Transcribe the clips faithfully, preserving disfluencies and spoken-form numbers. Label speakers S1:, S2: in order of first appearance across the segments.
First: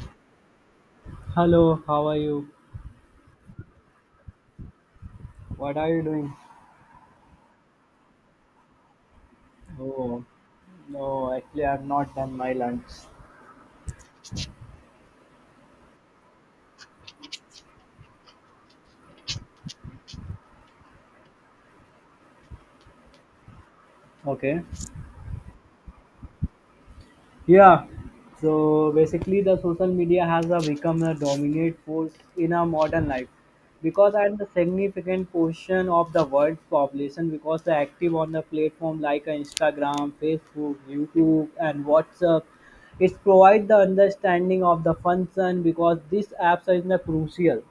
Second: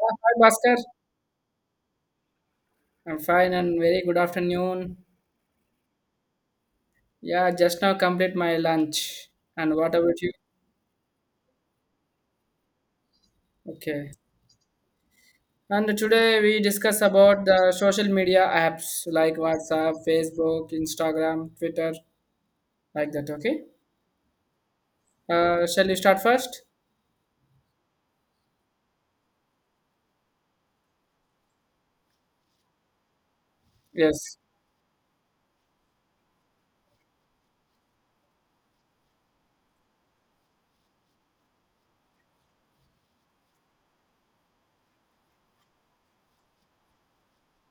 S1: Yeah, hi, Bhaskar.
S2: Hello, how are you?
S1: I'm fine and very good afternoon.
S2: What are you doing?
S1: Yeah, just now complete my lunch. And what about
S2: Oh,
S1: you?
S2: no, actually, I've not done my lunch.
S1: Okay. And today we discuss about the social media apps like WhatsApp, Facebook, Instagram, Twitter, like that. Okay.
S2: Okay.
S1: Uh, shall you start first?
S2: Yeah. So basically, the social media has uh, become a dominant force in our modern life because at
S1: Yes.
S2: the significant portion of the world's population because they're active on the platform like uh, Instagram, Facebook, YouTube, and WhatsApp. It provides the understanding of the function because these apps are in the crucial.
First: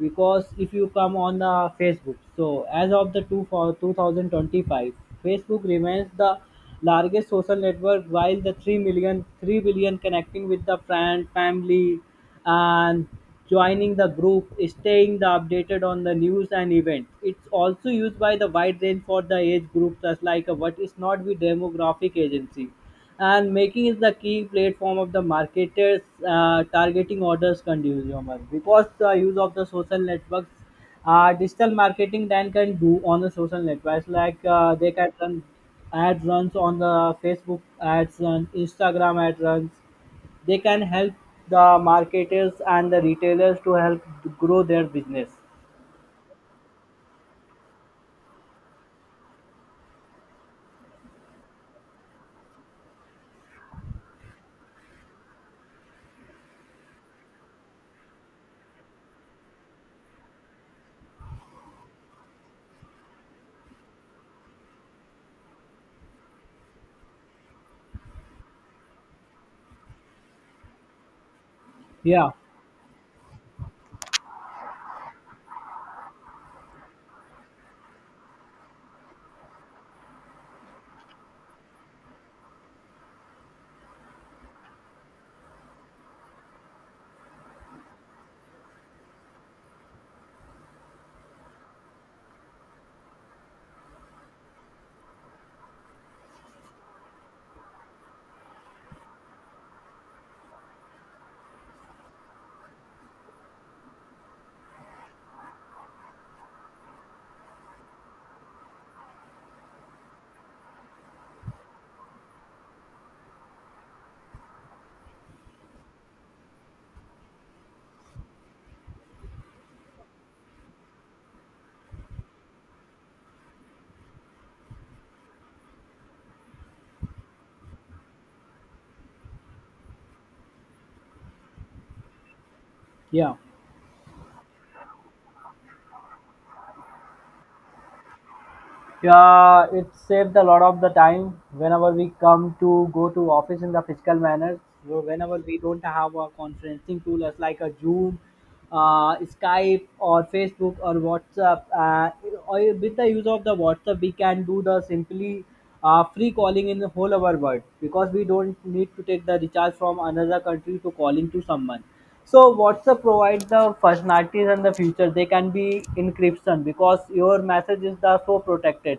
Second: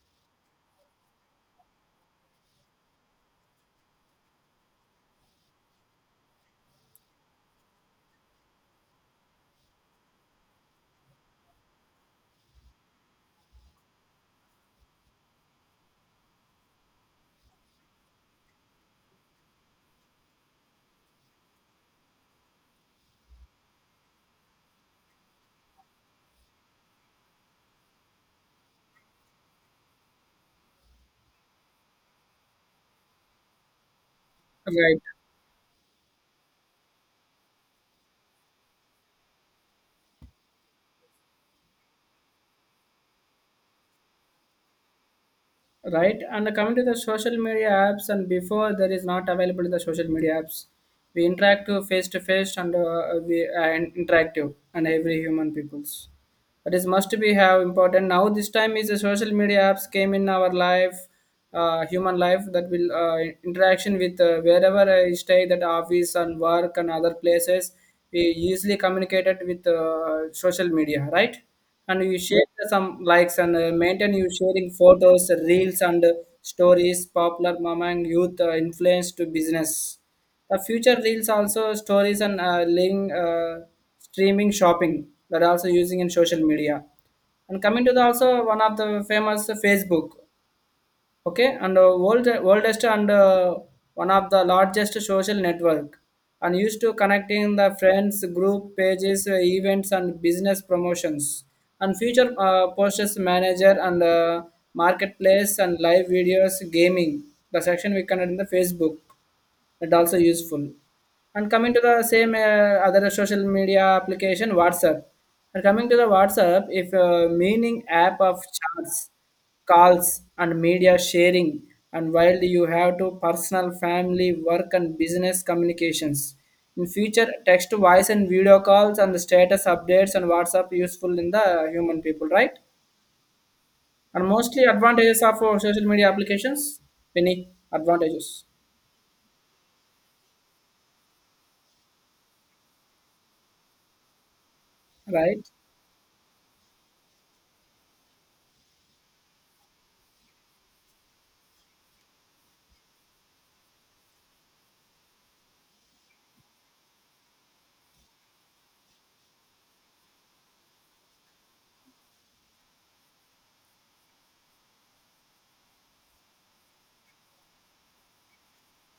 S2: Because if you come on uh, Facebook, so as of the two for two thousand twenty-five, Facebook remains the largest social network while the three million three billion connecting with the friend family and joining the group staying the updated on the news and events, it's also used by the wide range for the age groups as like a what is not the demographic agency and making is the key platform of the marketers uh, targeting orders consumer because the use of the social networks uh, digital marketing then can do on the social networks like uh, they
S1: Right.
S2: can run ad runs on the facebook ads and instagram ad runs. They can help the marketers and the retailers to help grow their business.
S1: Right. And coming to the social media apps, and before there is not available the social media apps, we interact to face to face and uh, we uh, interactive and every human peoples. That is must be have important now this time is the social media apps came in our life uh, human life that will uh, interaction with uh, wherever I stay that office and work and other places we easily communicated with uh, social media, right, and you
S2: yeah
S1: share some likes and uh, maintain you sharing photos reels and uh, stories popular among youth, uh, influence to business, the future reels also stories and uh, link uh, streaming shopping that are also using in social media. And coming to the also one of the famous Facebook, okay, and uh, world worldest and uh, one of the largest social network, and used to connecting the friends, group pages, uh, events, and business promotions, and future uh, posters manager and uh, marketplace and live videos, gaming. The section we connect in the Facebook that also useful and coming to the same uh, other social media application WhatsApp, and coming to the WhatsApp if uh, meaning app of chats, calls and media sharing, and while you have to personal family work and business communications in future text to voice and video calls and the status updates and WhatsApp useful in the human people, right,
S2: yeah
S1: and mostly advantages of uh, social media applications, many advantages,
S2: Yeah, it saved a lot of the time whenever we come to go to office in the physical manner. So whenever
S1: right.
S2: we don't have a conferencing tool as like a Zoom, uh, Skype or Facebook or WhatsApp, uh, or with the use of the WhatsApp, we can do the simply uh, free calling in the whole our world because we don't need to take the recharge from another country to calling to someone. So WhatsApp provides the functionalities and the feature. They can be encryption because your messages are so protected.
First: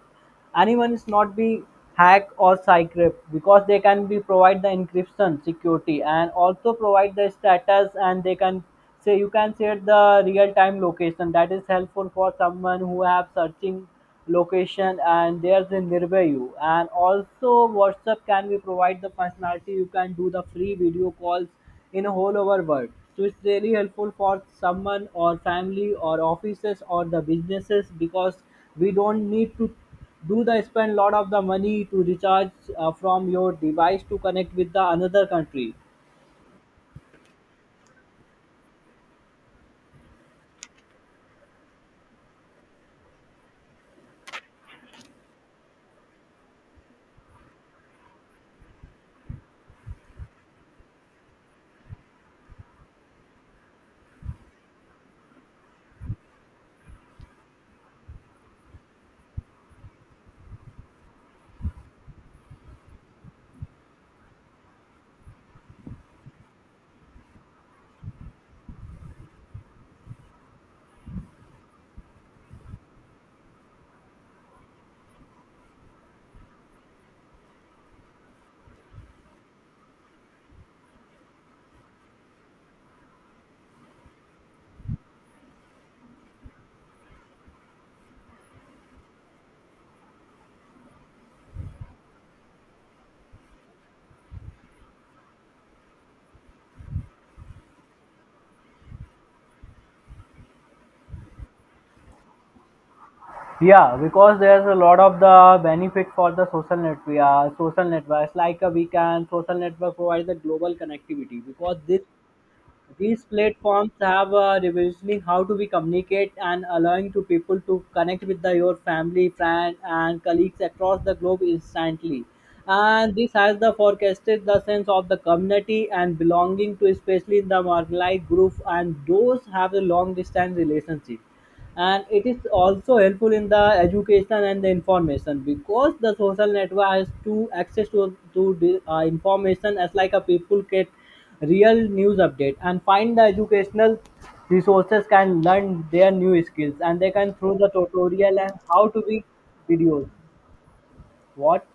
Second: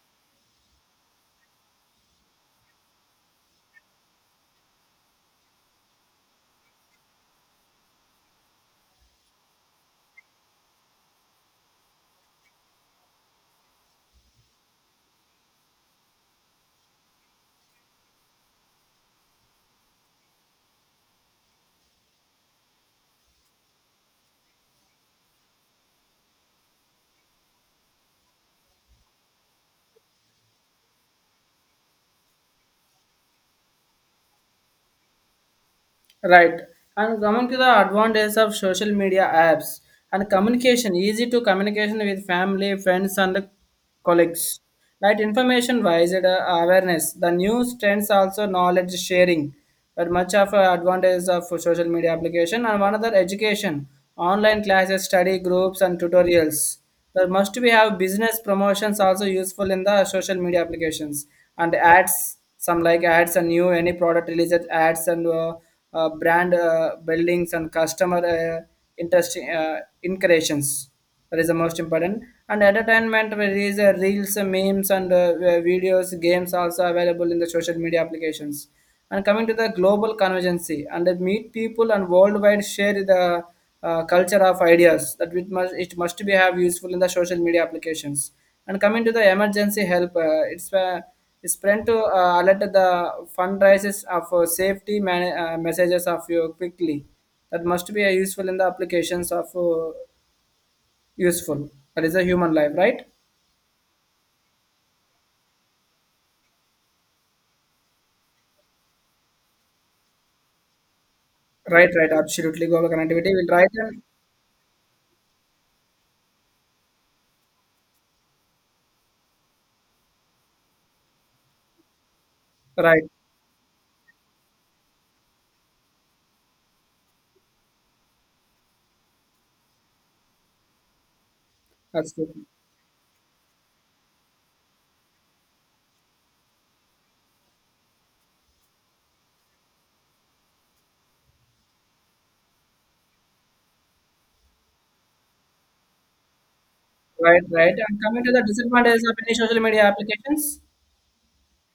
S2: Anyone is not be hack or cycrypt because they can be provide the encryption security, and also provide the status, and they can say you can share the real time location that is helpful for someone who have searching location and there's a nearby you. And also whatsapp can be provide the functionality you can do the free video calls in a whole over world. So it's really helpful for someone or family or offices or the businesses because we don't need to do the spend lot of the money to recharge uh, from your device to connect with the another country.
S1: Right. And coming to the advantages of social media apps and communication, easy to communication with family, friends, and colleagues. Right. Information wise, it, uh, awareness. The news trends also knowledge sharing. But much of uh, advantages of social media application and one other education, online classes, study groups, and tutorials. There must be have business promotions also useful in the social media applications and ads. Some like ads and new any product releases ads and. Uh, uh, brand uh, buildings and customer uh, interest uh, incursions. That is the most important. And entertainment, where there is uh, reels, uh, memes, and uh, uh, videos, games also available in the social media applications. And coming to the global convergence, and uh, meet people and worldwide share the uh, culture of ideas that it must, it must be have useful in the social media applications. And coming to the emergency help, uh, it's uh, is to uh, alert the fundraisers of uh, safety man- uh, messages of you quickly. That must be uh, useful in the applications of uh, useful. That is a human life, right?
S2: Yeah, because there's a lot of the benefit for the social network. Uh, social networks like uh, we can social network provide the global connectivity because
S1: Right,
S2: this.
S1: right, absolutely. Global
S2: These
S1: connectivity will right
S2: platforms
S1: and
S2: have uh, revolutionized how do we communicate and allowing to people to connect with the, your family, friend, and colleagues across the globe instantly.
S1: right,
S2: And this has the forecasted the sense of the community and belonging to, especially in the marginalized group and those have a long distance relationship. And it is
S1: absolutely.
S2: also helpful in the education and the information because the social network has to access to, to the, uh, information as like a people get real news update and find the educational resources, can learn their new skills and they can
S1: Right,
S2: through the
S1: right. And coming to
S2: tutorial
S1: the
S2: and how to
S1: disadvantages of
S2: be
S1: any social media
S2: videos.
S1: applications,
S2: What?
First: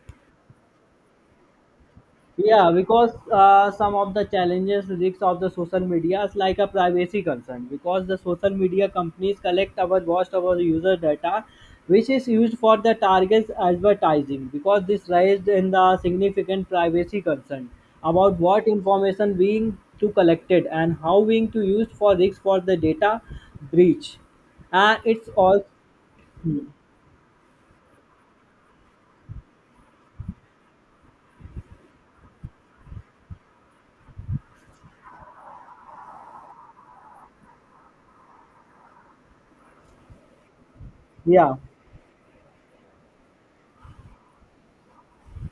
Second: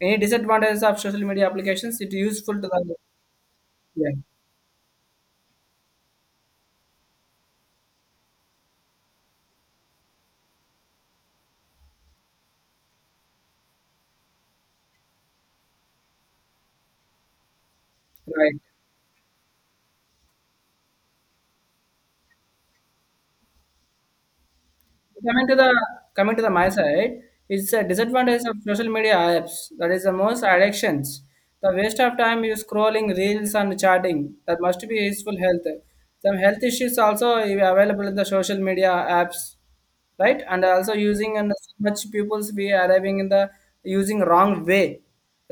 S1: any disadvantages of social media applications, it useful to
S2: Yeah,
S1: the,
S2: because uh, some
S1: yeah,
S2: of the challenges risks of the social media is like a privacy concern because the social media companies collect our most of our user data, which is used for the targets advertising. Because this raised in the significant privacy concern about
S1: right.
S2: what information being to collected and how being to used for risk for the data breach, and it's
S1: Coming to
S2: all.
S1: the coming to the my side, it's a disadvantage of social media apps. That is the most addictions. The waste of time you scrolling reels and chatting. That must be useful health. Some health issues also available in the social media apps, right, and also using and
S2: Yeah,
S1: so much people's we arriving in the using wrong way,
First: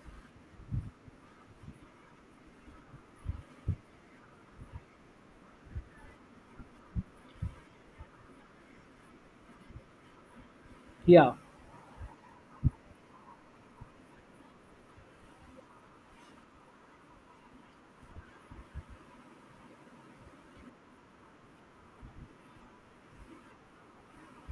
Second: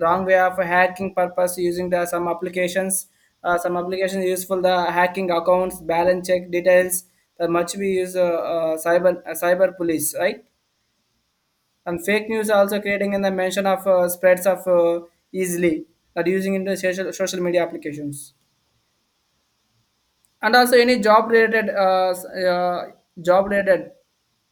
S1: wrong way of hacking purpose using the some applications, uh, some applications useful the hacking accounts balance check details. The much we use uh, uh, cyber uh, cyber police, right,
S2: yeah,
S1: and fake news also creating in the mention of uh, spreads of uh, easily that using into social social media applications. And also any job related, uh, s- uh, job related,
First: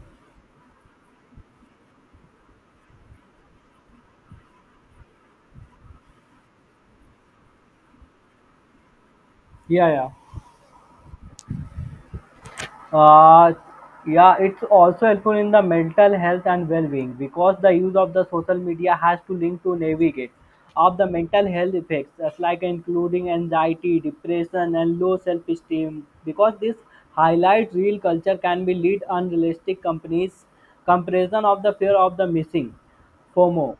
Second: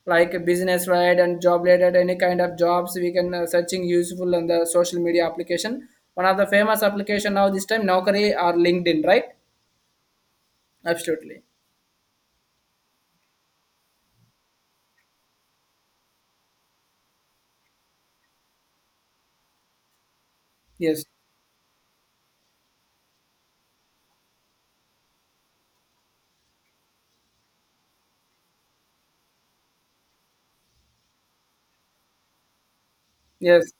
S1: like business, right, and job related, any kind of jobs we can uh, searching useful on the social media application. One of the famous application now this time Naukri or LinkedIn, right?
S2: yeah, yeah.
S1: Absolutely.
S2: uh, yeah it's also helpful in the mental health and well-being because the use of the social media has to link to navigate of
S1: Yes.
S2: the mental health effects that's like including anxiety, depression, and low self-esteem, because this highlights real culture can be lead unrealistic companies comparison of the fear of the missing
S1: Yes.
S2: FOMO,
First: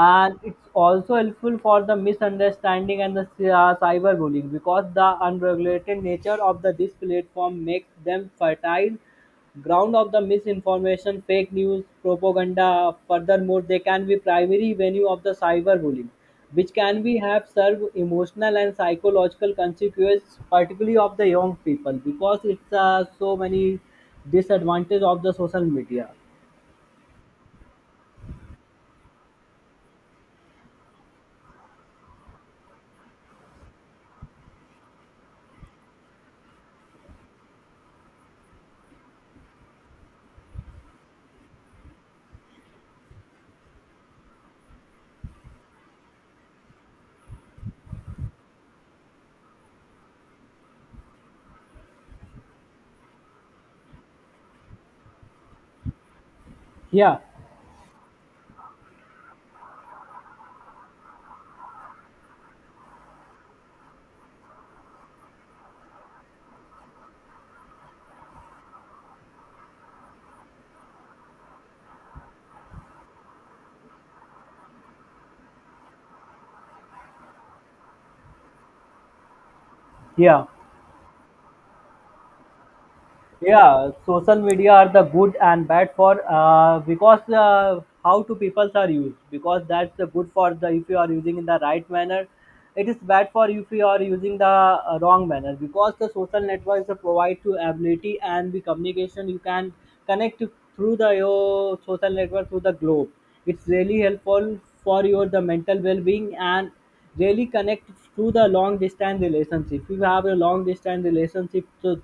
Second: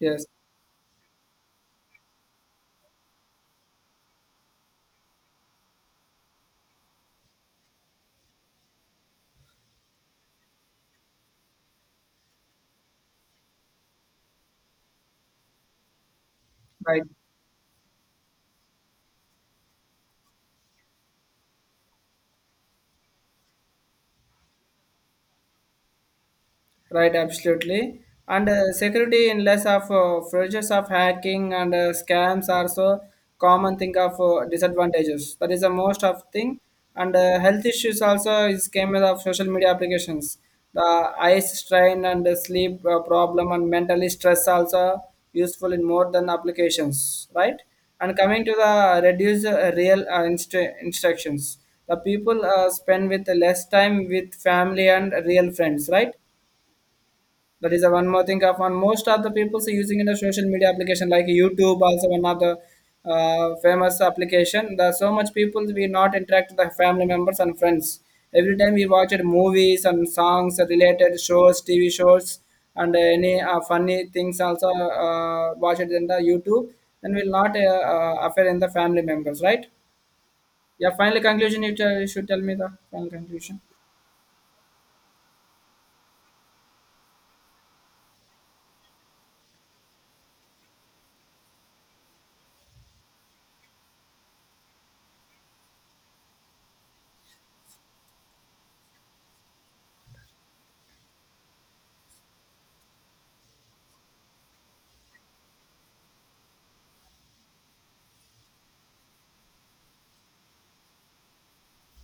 S1: Yes.
S2: it's also helpful for the misunderstanding and the cy- uh, cyberbullying because the unregulated nature of the this platform makes them fertile ground of the misinformation, fake news, propaganda. Furthermore, they can be primary venue of the cyberbullying, which can
S1: Right.
S2: be have serve emotional and psychological consequences, particularly of the young people, because it's uh, so many disadvantage of the social media.
S1: Right, absolutely. And uh, security in less of uh, features of hacking and uh, scams are so common thing of uh, disadvantages. That is the most of thing. And uh, health issues also is came with of social media applications. The eye strain and the sleep uh, problem and mentally stress also useful in more than applications, right? And coming to the reduce uh, real uh, instru- instructions, the people uh, spend with less time with family and real friends, right?
S2: Yeah,
S1: That is the one more thing of one. Most of the people are using in the social media application like YouTube, also one of the uh, famous application. There are so much people we not interact with the family members and friends. Every time we watch it, movies and songs related shows, T V shows, and any uh, funny things also uh, watch it in the YouTube. Then will not uh, uh, affect in the family members, right?
S2: yeah.
S1: Yeah. Final conclusion. You, tell, you should tell me the final conclusion.
S2: Yeah, social media are the good and bad for uh, because uh, how to peoples are used, because that's the good for the if you are using in the right manner, it is bad for if you are using the uh, wrong manner, because the social networks uh, provide to ability and the communication you can connect to- through the your social network through the globe. It's really helpful for your the mental well-being and really connect to the long distance relationship. If you have a long distance relationship, so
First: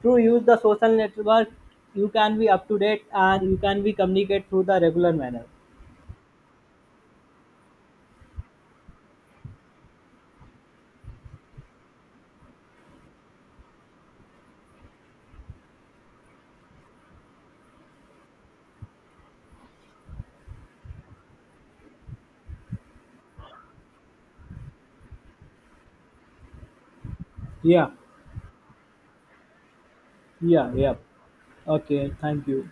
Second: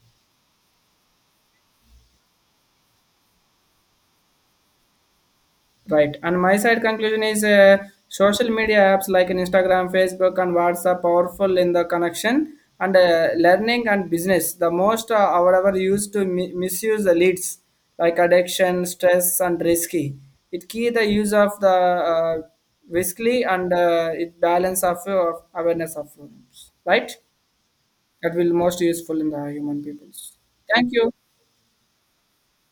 S2: through use the social network, you can be up to date and you can be communicate through the regular manner.
S1: Right. And my side conclusion is uh, social media apps like in Instagram, Facebook, and WhatsApp powerful in the connection and uh, learning and business. The most uh, our used to mi- misuse the leads like addiction, stress, and risky. It key the use of the uh, riskly and uh, it balance of uh, awareness of problems. Right.
S2: Yeah,
S1: That will most useful in the human peoples.
S2: yeah,
S1: Thank
S2: yeah.
S1: you.
S2: Okay, thank you.